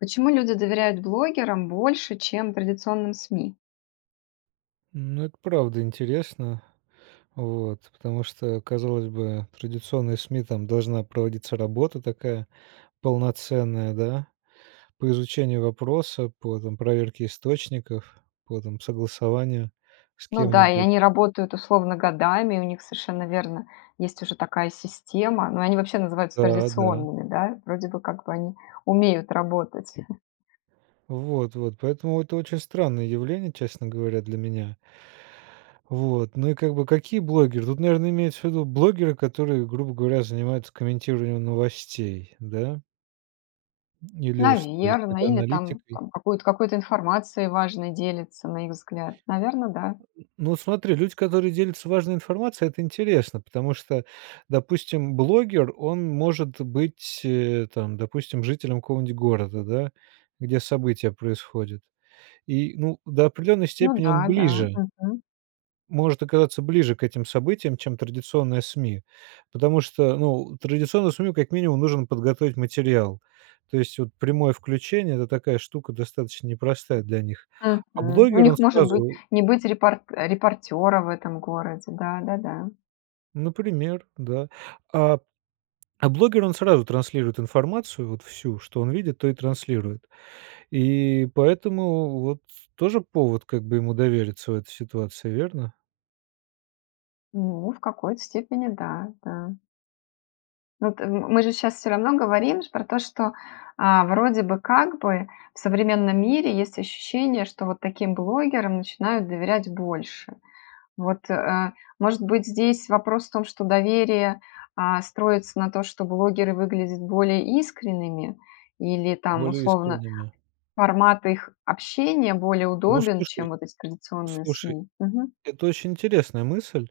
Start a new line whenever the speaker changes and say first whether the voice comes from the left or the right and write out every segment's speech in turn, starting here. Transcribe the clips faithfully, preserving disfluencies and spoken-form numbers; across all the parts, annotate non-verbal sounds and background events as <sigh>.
left: Почему люди доверяют блогерам больше, чем традиционным СМИ?
right: Ну, это правда интересно. Вот, потому что, казалось бы, традиционные СМИ- там должна проводиться работа такая полноценная, да, по изучению вопроса, по, там, проверке источников, по, там, согласованию с
left: Ну да, и
right: кем-нибудь.
left: они работают, условно, годами, и у них, совершенно верно, есть уже такая система. Но они вообще называются
right: Да, да.
left: традиционными, да. Вроде бы, как бы, они умеют работать. <chuckles>
right: Вот вот поэтому это очень странное явление, честно говоря, для меня. Вот. Ну и как бы какие блогеры? Тут, наверное, имеется в виду блогеры, которые, грубо говоря, занимаются комментированием новостей, да. Или что,
left: Наверное.
right: какой-то
left: Или там
right: аналитикой.
left: там какую-то какой-то информацией важной делится, на их взгляд. Наверное, да.
right: Ну смотри, люди, которые делятся важной информацией,- это интересно, потому что, допустим, блогер, он может быть, э, там, допустим, жителем какого-нибудь города, да, где события происходят. И, ну, до определенной
left: Ну
right: степени он
left: да, да.
right: ближе
left: Мгм.
right: может оказаться ближе к этим событиям, чем традиционное СМИ. Потому что, ну, традиционному СМИ, как минимум, нужно подготовить материал. То есть, вот, прямое включение- это такая штука достаточно непростая для них. А
left: Мгм. У
right: блогер- он
left: них может быть
right: сразу
left: не быть репор репортера в этом городе. Да-да-да.
right: Например, да. А, а блогер он сразу транслирует информацию, вот всю, что он видит, то и транслирует. И поэтому вот с тоже повод как бы ему довериться в этой ситуации, верно?
left: Ну, в какой-то степени да, да. Ну, это, мы же сейчас всё равно говорим про то, что, э, вроде бы как бы в современном мире есть ощущение, что вот таким блогерам начинают доверять больше. Вот, э, может быть, здесь вопрос в том, что доверие, э, строится на том, что блогеры выглядят более искренними? Или там,
right: Более
left: условно,
right: искренним, да.
left: формат их общения более
right: Ну,
left: удобен, чем
right: слушай.
left: вот эти традиционные
right: Слушай,
left: СМИ? Мгм.
right: это очень интересная мысль,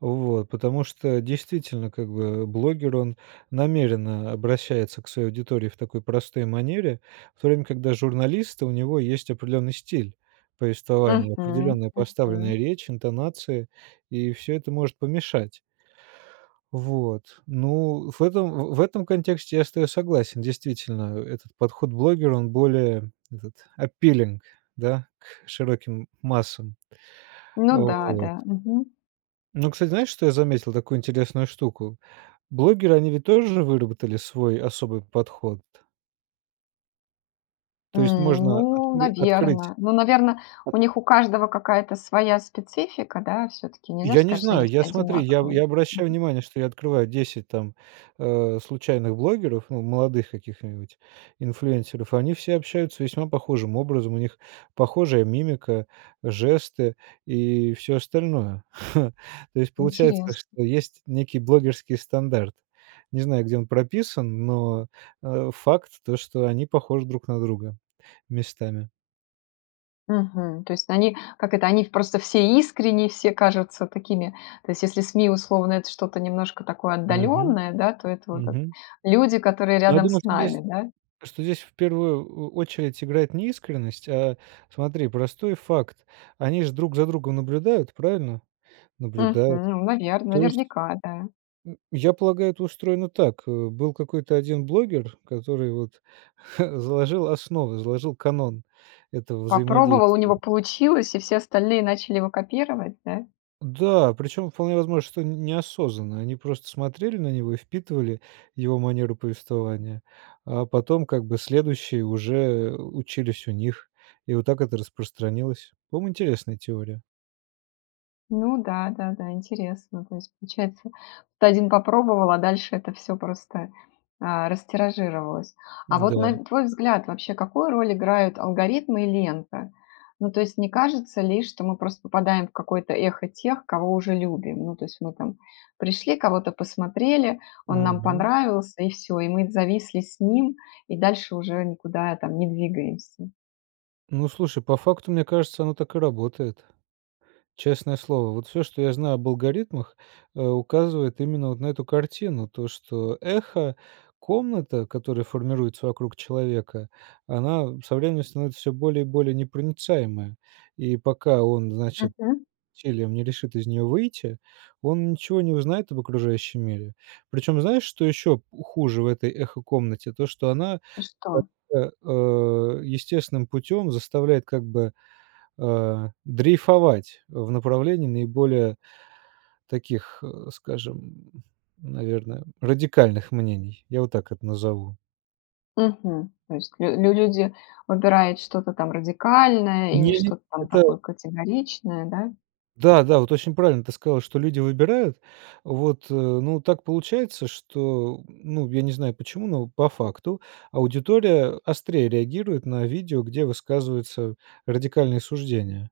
right: вот. Потому что действительно, как бы, блогер, он намеренно обращается к своей аудитории в такой простой манере. В то время когда журналист, у него есть определенный стиль повествования,
left: Мгм.
right: определенная поставленная
left: Мгм.
right: речь, интонации, и всё это может помешать. Вот, ну, в этом, в в этом контексте я с тобой согласен. Действительно, этот подход блогера, он более вот этот appealing, да, к широким массам.
left: Ну да,
right: Вот.
left: да. Мгм.
right: Но, кстати, знаешь, что я заметил, такую интересную штуку: блогеры, они ведь тоже выработали свой особый подход.
left: М,
right: То есть можно
left: ну,
right: откры открыть.
left: наверно. Ну, наверно, у них у каждого какая-то своя специфика, да, всё-таки нельзя же
right: Я не
left: сказать, что они
right: знаю,
left: все
right: я, смотри, я
left: одинаковые?
right: я
left: Мгм.
right: обращаю внимание, что я открываю десять там, а, случайных блогеров, ну, молодых каких-нибудь инфлюэнсеров. Они все общаются весьма похожим образом, у них похожая мимика, жесты и всё остальное. <chuckles> То есть получается,
left: Интересно.
right: что есть некий блогерский стандарт. Не знаю, где он прописан, но, э, факт то, что они похожи друг на друга местами.
left: Мгм. То есть они, как это, они в просто все искренние, все кажутся такими То есть если СМИ, условно, это что-то немножко такое
right: Мгм,
left: отдалённое, да, то это вот это
right: мгм.
left: люди, которые
right: Но я
left: рядом
right: думаю,
left: с
right: что здесь
left: нами, да?
right: что здесь в первую о очередь играет не искренность, а, смотри, простой факт. Они же друг за другом наблюдают, правильно?
left: Мгм,
right: Наблюдают.
left: ну, наверно,
right: То есть
left: наверняка, да.
right: м, я полагаю, это устроено так: э, был какой-то один блогер, который вот, ха, заложил основы, заложил канон этого
left: Попробовал, у
right: взаимодействия.
left: него получилось, и все остальные начали его копировать, да?
right: Да, причем вполне возможно, что неосознанно, они просто смотрели на него и впитывали его манеру повествования. А потом, как бы, следующие уже, э, учились у них, и вот так это распространилось. По-моему, интересная теория.
left: Ну да-да-да, интересно. То есть получается, то один попробовал, а дальше это всё просто, а, растиражировалось. А вот
right: Да.
left: на твой взгляд, вообще какую роль играют алгоритмы и лента? Ну, то есть не кажется ли, что мы просто попадаем в какое-то эхо тех, кого уже любим? Ну, то есть мы там пришли, кого-то посмотрели, он нам
right: Мгм.
left: понравился- и всё. И мы зависли с ним, и дальше уже никуда там не двигаемся.
right: Ну, слушай, по факту, мне кажется, оно так и работает. Честное слово, вот всё, что я знаю об алгоритмах, э, указывает именно вот на эту картину. То, что эхо-комната, которая формируется вокруг человека, она со временем становится всё более и более непроницаемая. И пока он, значит,
left: Мгм.
right: усилием не решит из нее выйти, он ничего не узнает об окружающем мире. Причем знаешь, что еще х хуже в этой эхо-комнате- то, что она,
left: Что?
right: э, естественным путем заставляет, как бы, а, дрейфовать в направлении наиболее таких, <grunts> скажем, наверно, радикальных мнений. Я вот так это назову.
left: Мгм. То есть лю лю люди выбирают что-то там радикальное или
right: Не-не,
left: что-то там
right: это
left: такое категоричное, да?
right: Да-да, вот очень правильно ты сказала, что люди выбирают, вот, ну, так получается, что, ну, я не знаю почему, но по факту аудитория острее реагирует на видео, где высказываются радикальные суждения.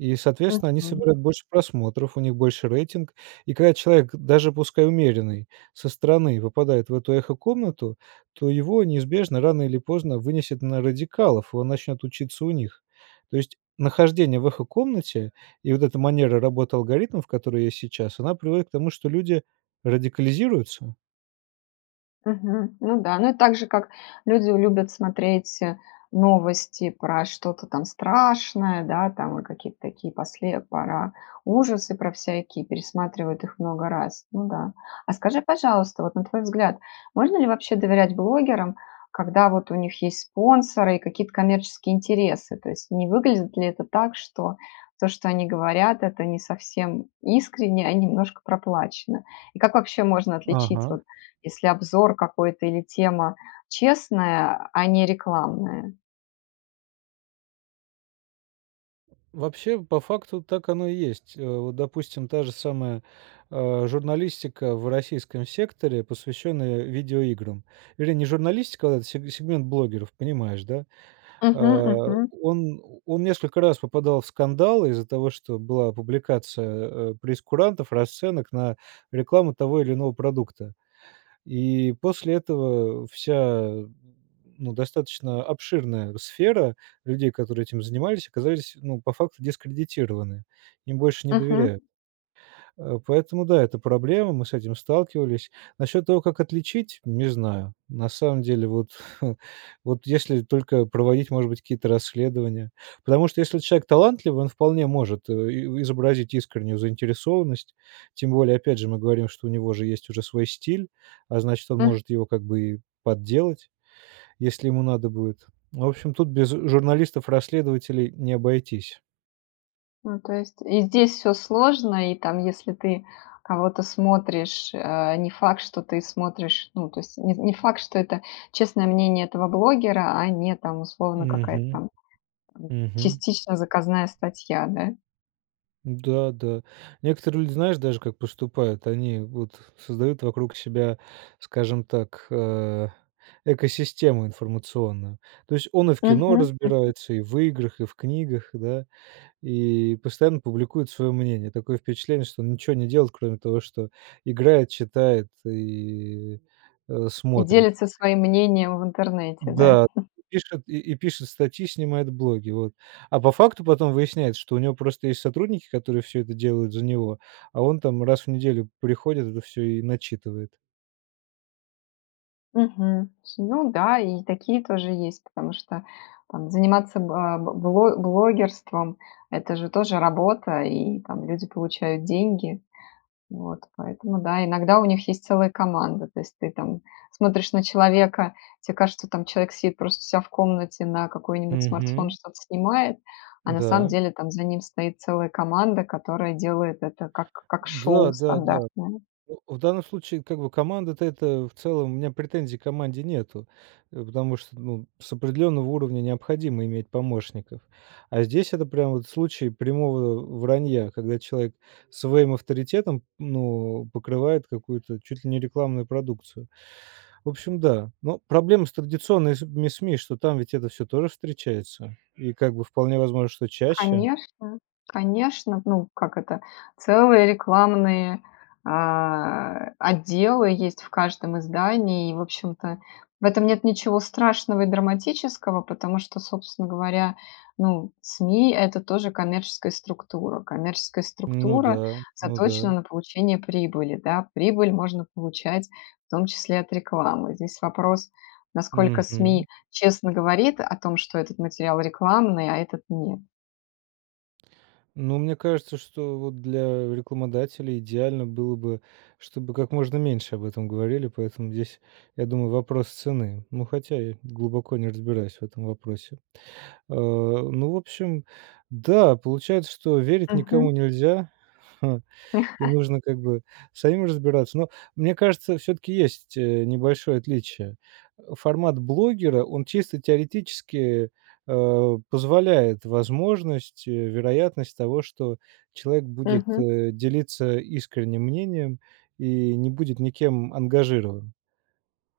right: И, соответственно, они
left: Мгм.
right: собирают больше просмотров, у них больше рейтинг, и когда человек, даже пускай умеренный со стороны, выпадает в эту эхо-комнату, то его неизбежно рано или поздно вынесет на радикалов, он начнет учиться у них. То есть нахождение в эхо-комнате и вот эта манера работы алгоритмов, которые есть сейчас, она приводит к тому, что люди радикализируются.
left: Мгм, ну да. Ну, это так же, как люди любят смотреть, э, новости про что-то там страшное, да, там во какие-то такие после пора ужасы про всякие пересматривают их много раз, ну да. А, скажи, пожалуйста, вот, на твой взгляд, можно ли вообще доверять блогерам, когда вот у них есть спонсоры и какие-то коммерческие интересы? То есть не выглядит ли это так, что то, что они говорят,- это не совсем искренне и немножко проплачено? И как вообще можно отличить,
right: Ага.
left: вот, если обзор какой-то или тема честная, а не рекламная?
right: Вообще, по факту так оно и есть. Э, вот допустим та же самая, а, журналистика в российском секторе, посвященная видеоиграм. Вернее, не журналистика, а сег сегмент блогеров, понимаешь, да? Да.
left: Мгм,
right: А
left: мгм.
right: он он несколько раз попадал в скандал из-за того, что была публикация, э, прейскурантов, расценок на рекламу того или иного продукта. И после этого вся, ну, достаточно обширная сфера людей, которые этим занимались, оказались, ну, по факту дискредитированы, им больше не
left: Мгм.
right: доверяют. А поэтому да, это проблема, мы с этим сталкивались. Насчёт того, как отличить, не знаю. На самом деле вот, вот <chuckles> если только проводить, может быть, какие-то расследования. Потому что если человек талантливый, он вполне может и изобразить искреннюю заинтересованность, тем более, опять же, мы говорим, что у него же есть уже свой стиль, а значит, он
left: М.
right: может его как бы и подделать, если ему надо будет. В общем, тут без журналистов-расследователей не обойтись.
left: Ну, то есть и здесь всё сложно, и там, если ты кого-то смотришь, э, не факт, что ты смотришь, ну, то есть не не факт, что это честное мнение этого блогера, а не там, условно, какая-то
right: Мгм.
left: там <unintelligible>
right: Мгм.
left: частично заказная статья, да?
right: Да, да. Некоторые люди, знаешь, даже как поступают: они вот создают вокруг себя, скажем так, э, экосистему информационную. То есть он и в кино
left: Мгм, мгм.
right: разбирается, и в играх, и в книгах, да, и постоянно публикует свое мнение. Такое впечатление, что он ничего не делает, кроме того, что играет, читает и, а,
left: И
right: смотрит.
left: делится своим мнением в интернете, да?
right: Да.
left: <chuckles>
right: И пишет и и пишет статьи, снимает блоги, вот. А по факту потом выясняется, что у него просто есть сотрудники, которые всё это делают за него, а он там раз в неделю приходит, это всё и начитывает.
left: Мгм. Ну да, и такие тоже есть, потому что там заниматься ба б бло блогерством- это же тоже работа, и там люди получают деньги. Вот, поэтому, да, иногда у них есть целая команда, то есть ты там смотришь на человека, тебе кажется, там человек сидит просто у ся в комнате на какой-нибудь смартфон
right: Мгм.
left: что-то снимает, а на самом
right: Да.
left: деле там за ним стоит целая команда, которая делает это как как шоу
right: Да-да-да.
left: стандартное.
right: О, в данном случае, как бы, команда-то, это в целом, у меня претензий к команде нету. Э, потому что, ну, с определенного уровня необходимо иметь помощников. А здесь это прям вот случай прямого вранья, когда человек своим авторитетом, ну, покрывает какую-то чуть ли не рекламную продукцию. В общем, да. Ну, проблема с традиционными с СМИ, что там ведь это всё тоже встречается и, как бы, вполне возможно, что чаще.
left: Конечно, конечно, ну как это, целые рекламные, а, отделы есть в каждом издании и, в общем-то, в этом нет ничего страшного и драматического, потому что, собственно говоря, ну, СМИ- это тоже коммерческая структура. Коммерческая
right: Ну
left: структура
right: да. Ну
left: заточена
right: да.
left: на получение прибыли, да. Прибыль можно получать в том числе от рекламы. Здесь вопрос, насколько СМИ
right: Мгм.
left: честно говорит о том, что этот материал рекламный, а этот нет.
right: Ну, мне кажется, что вот для рекламодателей идеально было бы, чтобы как можно меньше об этом говорили, поэтому здесь, я думаю, вопрос цены, но, хотя я глубоко не разбираюсь в этом вопросе. А, ну, в общем, да, получается, что верить
left: Мгм.
right: никому нельзя, ха, и
left: <chuckles>
right: нужно, как бы, самим разбираться. Но мне кажется, всё-таки есть, э, небольшое отличие. Э, формат блогера- он чисто теоретически, а, позволяет возможность и вероятность того, что человек будет,
left: Мгм.
right: э, делиться искренним мнением и не будет никем ангажирован.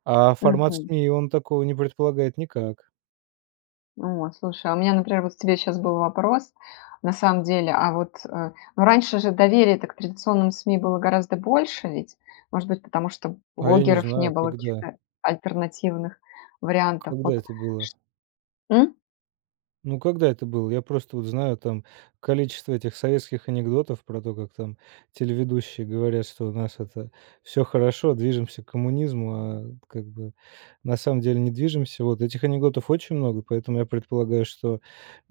right: А формат
left: Мгм.
right: СМИ- он такого не предполагает никак.
left: О, слушай, а у меня, например, вот к тебе щас был вопрос, на самом деле, а вот, э, ну, раньше же доверия-то к традиционным СМИ было гораздо больше, ведь? Может быть, потому что
right: А я не
left: блогеров не
right: знаю,
left: было,
right: когда?
left: каких-то альтернативных вариантов.
right: Когда
left: Вот
right: это было?
left: чт м?
right: Ну, когда это было? Я просто вот знаю там количество этих советских анекдотов про то, как там телеведущие говорят, что у нас это всё хорошо, движемся к коммунизму, а как бы на самом деле не движемся. Вот этих анекдотов очень много, поэтому я предполагаю, что, э,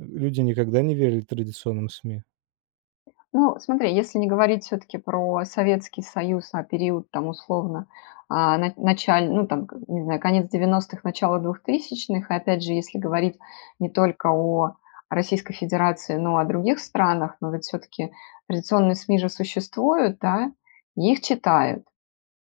right: люди никогда не верили традиционным СМИ.
left: Ну, смотри, если не говорить всё-таки про Советский Союз, а период, там, условно, а на началь ну, там, к не знаю, конец девяностых- начало двухтысячных. И опять же, если говорить не только о Российской Федерации, но о других странах, но ведь всё-таки традиционные СМИ же существуют, да? И их читают.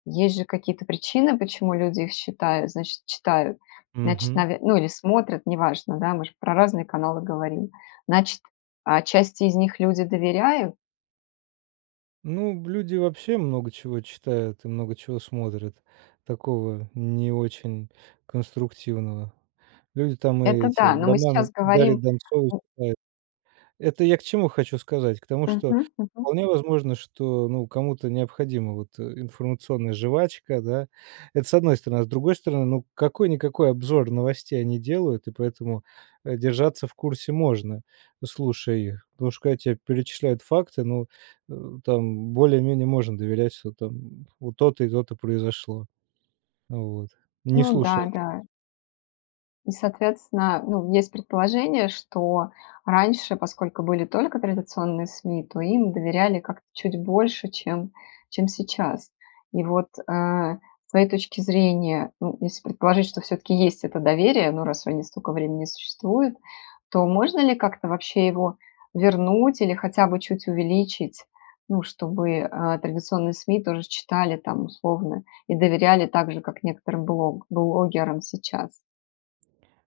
left: Есть же какие-то причины, почему люди их считают значит, читают, значит,
right: Мгм.
left: наве ну, или смотрят, неважно, да, мы ж про разные каналы говорим. Значит, а, часть из них люди доверяют?
right: Ну, б люди вообще много чего читают и много чего смотрят такого не очень конструктивного. Люди там и
left: Это
right: эти
left: да. Но мы
right: романы
left: сейчас
right: Дарьи
left: говорим,
right: Донцовой
left: ну
right: читают. Это я к чему хочу сказать? К тому, что
left: Мгм, мгм.
right: вполне возможно, что, ну, кому-то необходима вот, э, информационная жвачка, да? Это с одной стороны. А с другой стороны, ну, какой-никакой обзор новостей они делают, и поэтому, э, держаться в курсе можно, ну, слушая их. Потому что когда те перечисляют факты, ну, э, там более-менее можно доверять, что там вот то-то и то-то произошло. Вот. Не
left: Ну да,
right: слушай это
left: да. И, соответственно, ну, есть предположение, что раньше, поскольку были только традиционные СМИ, то им доверяли как-то чуть больше, чем чем сейчас. И вот, а, с твоей точки зрения, ну, если предположить, что всё-таки есть это доверие, ну, раз они столько времени существуют, то можно ли как-то вообще его вернуть или хотя бы чуть увеличить, ну, чтобы, а, традиционные СМИ тоже читали, там, условно, и доверяли так же, как некоторым блог блогерам сейчас?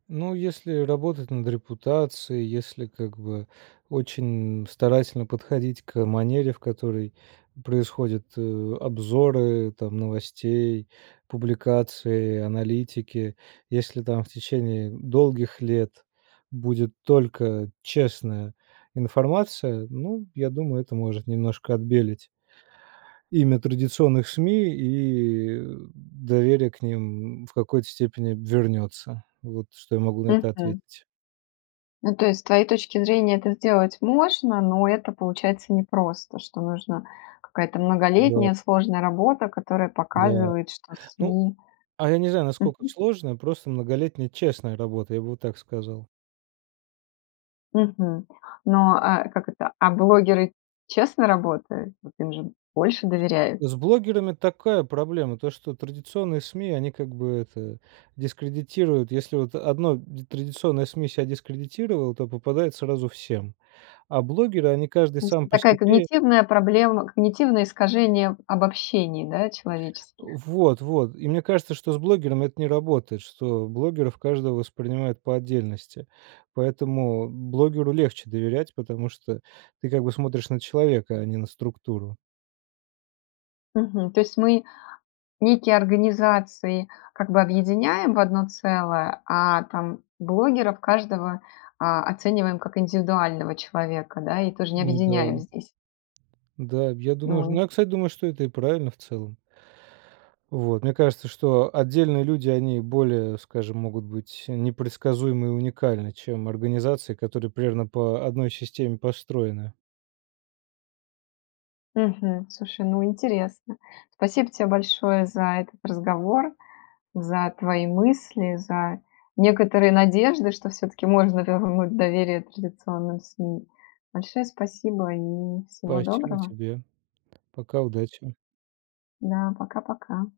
right: Но если работать над репутацией, если, как бы, очень старательно подходить к манере, в которой происходят, э, обзоры там новостей, публикации, аналитики. Если там в течение долгих лет будет только честная информация, ну, я думаю, это может немножко отбелить имя традиционных СМИ и доверие к ним в какой-то степени вернётся. Вот что я могу на это
left: Мгм.
right: ответить.
left: Ну, то есть с твоей точки зрения это сделать можно, но это получается непросто, что нужна какая-то
right: Да.
left: многолетняя сложная работа, которая
right: Да.
left: показывает, что
right: Ну,
left: СМИ
right: а я не знаю, насколько
left: Мгм.
right: сложная, просто многолетняя честная работа, я бы вот так сказал.
left: Мгм. Ну, а как это, а блогеры честно работают? Вот им же больше доверяют.
right: С блогерами такая проблема, то что традиционные СМИ они, как бы это, дискредитируют. Если вот одно д традиционное СМИ ся дискредитировало, то попадает сразу всем, а блогеры, они каждый
left: То есть
right: сам по
left: такая
right: себе.
left: когнитивная проблема когнитивное искажение обобщений, да, человеческих.
right: Вот вот! И мне кажется, что с блогерами это не работает, что блогеров каждого воспринимают по отдельности. Поэтому блогеру легче доверять, потому что ты как бы смотришь на человека, а не на структуру.
left: Мгм. То есть мы некие организации как бы объединяем в одно целое, а там блогеров каждого, а, оцениваем как индивидуального человека, да, и тоже не
right: Ну
left: объединяем
right: да.
left: здесь?
right: Да, я думаю
left: М.
right: ну, я, кстати, думаю, что это и правильно в целом. Вот, мне кажется, что отдельные люди, они, более, скажем, могут быть непредсказуемы и уникальны, чем организации, которые примерно по одной системе построены.
left: Мгм. Слушай, ну, интересно. Спасибо тебе большое за этот разговор, за твои мысли, за некоторые надежды, что всё-таки можно вернуть доверие традиционным СМИ. Большое спасибо и всего
right: Спасибо
left: доброго!
right: тебе! Пока, удачи!
left: Да, пока-пока.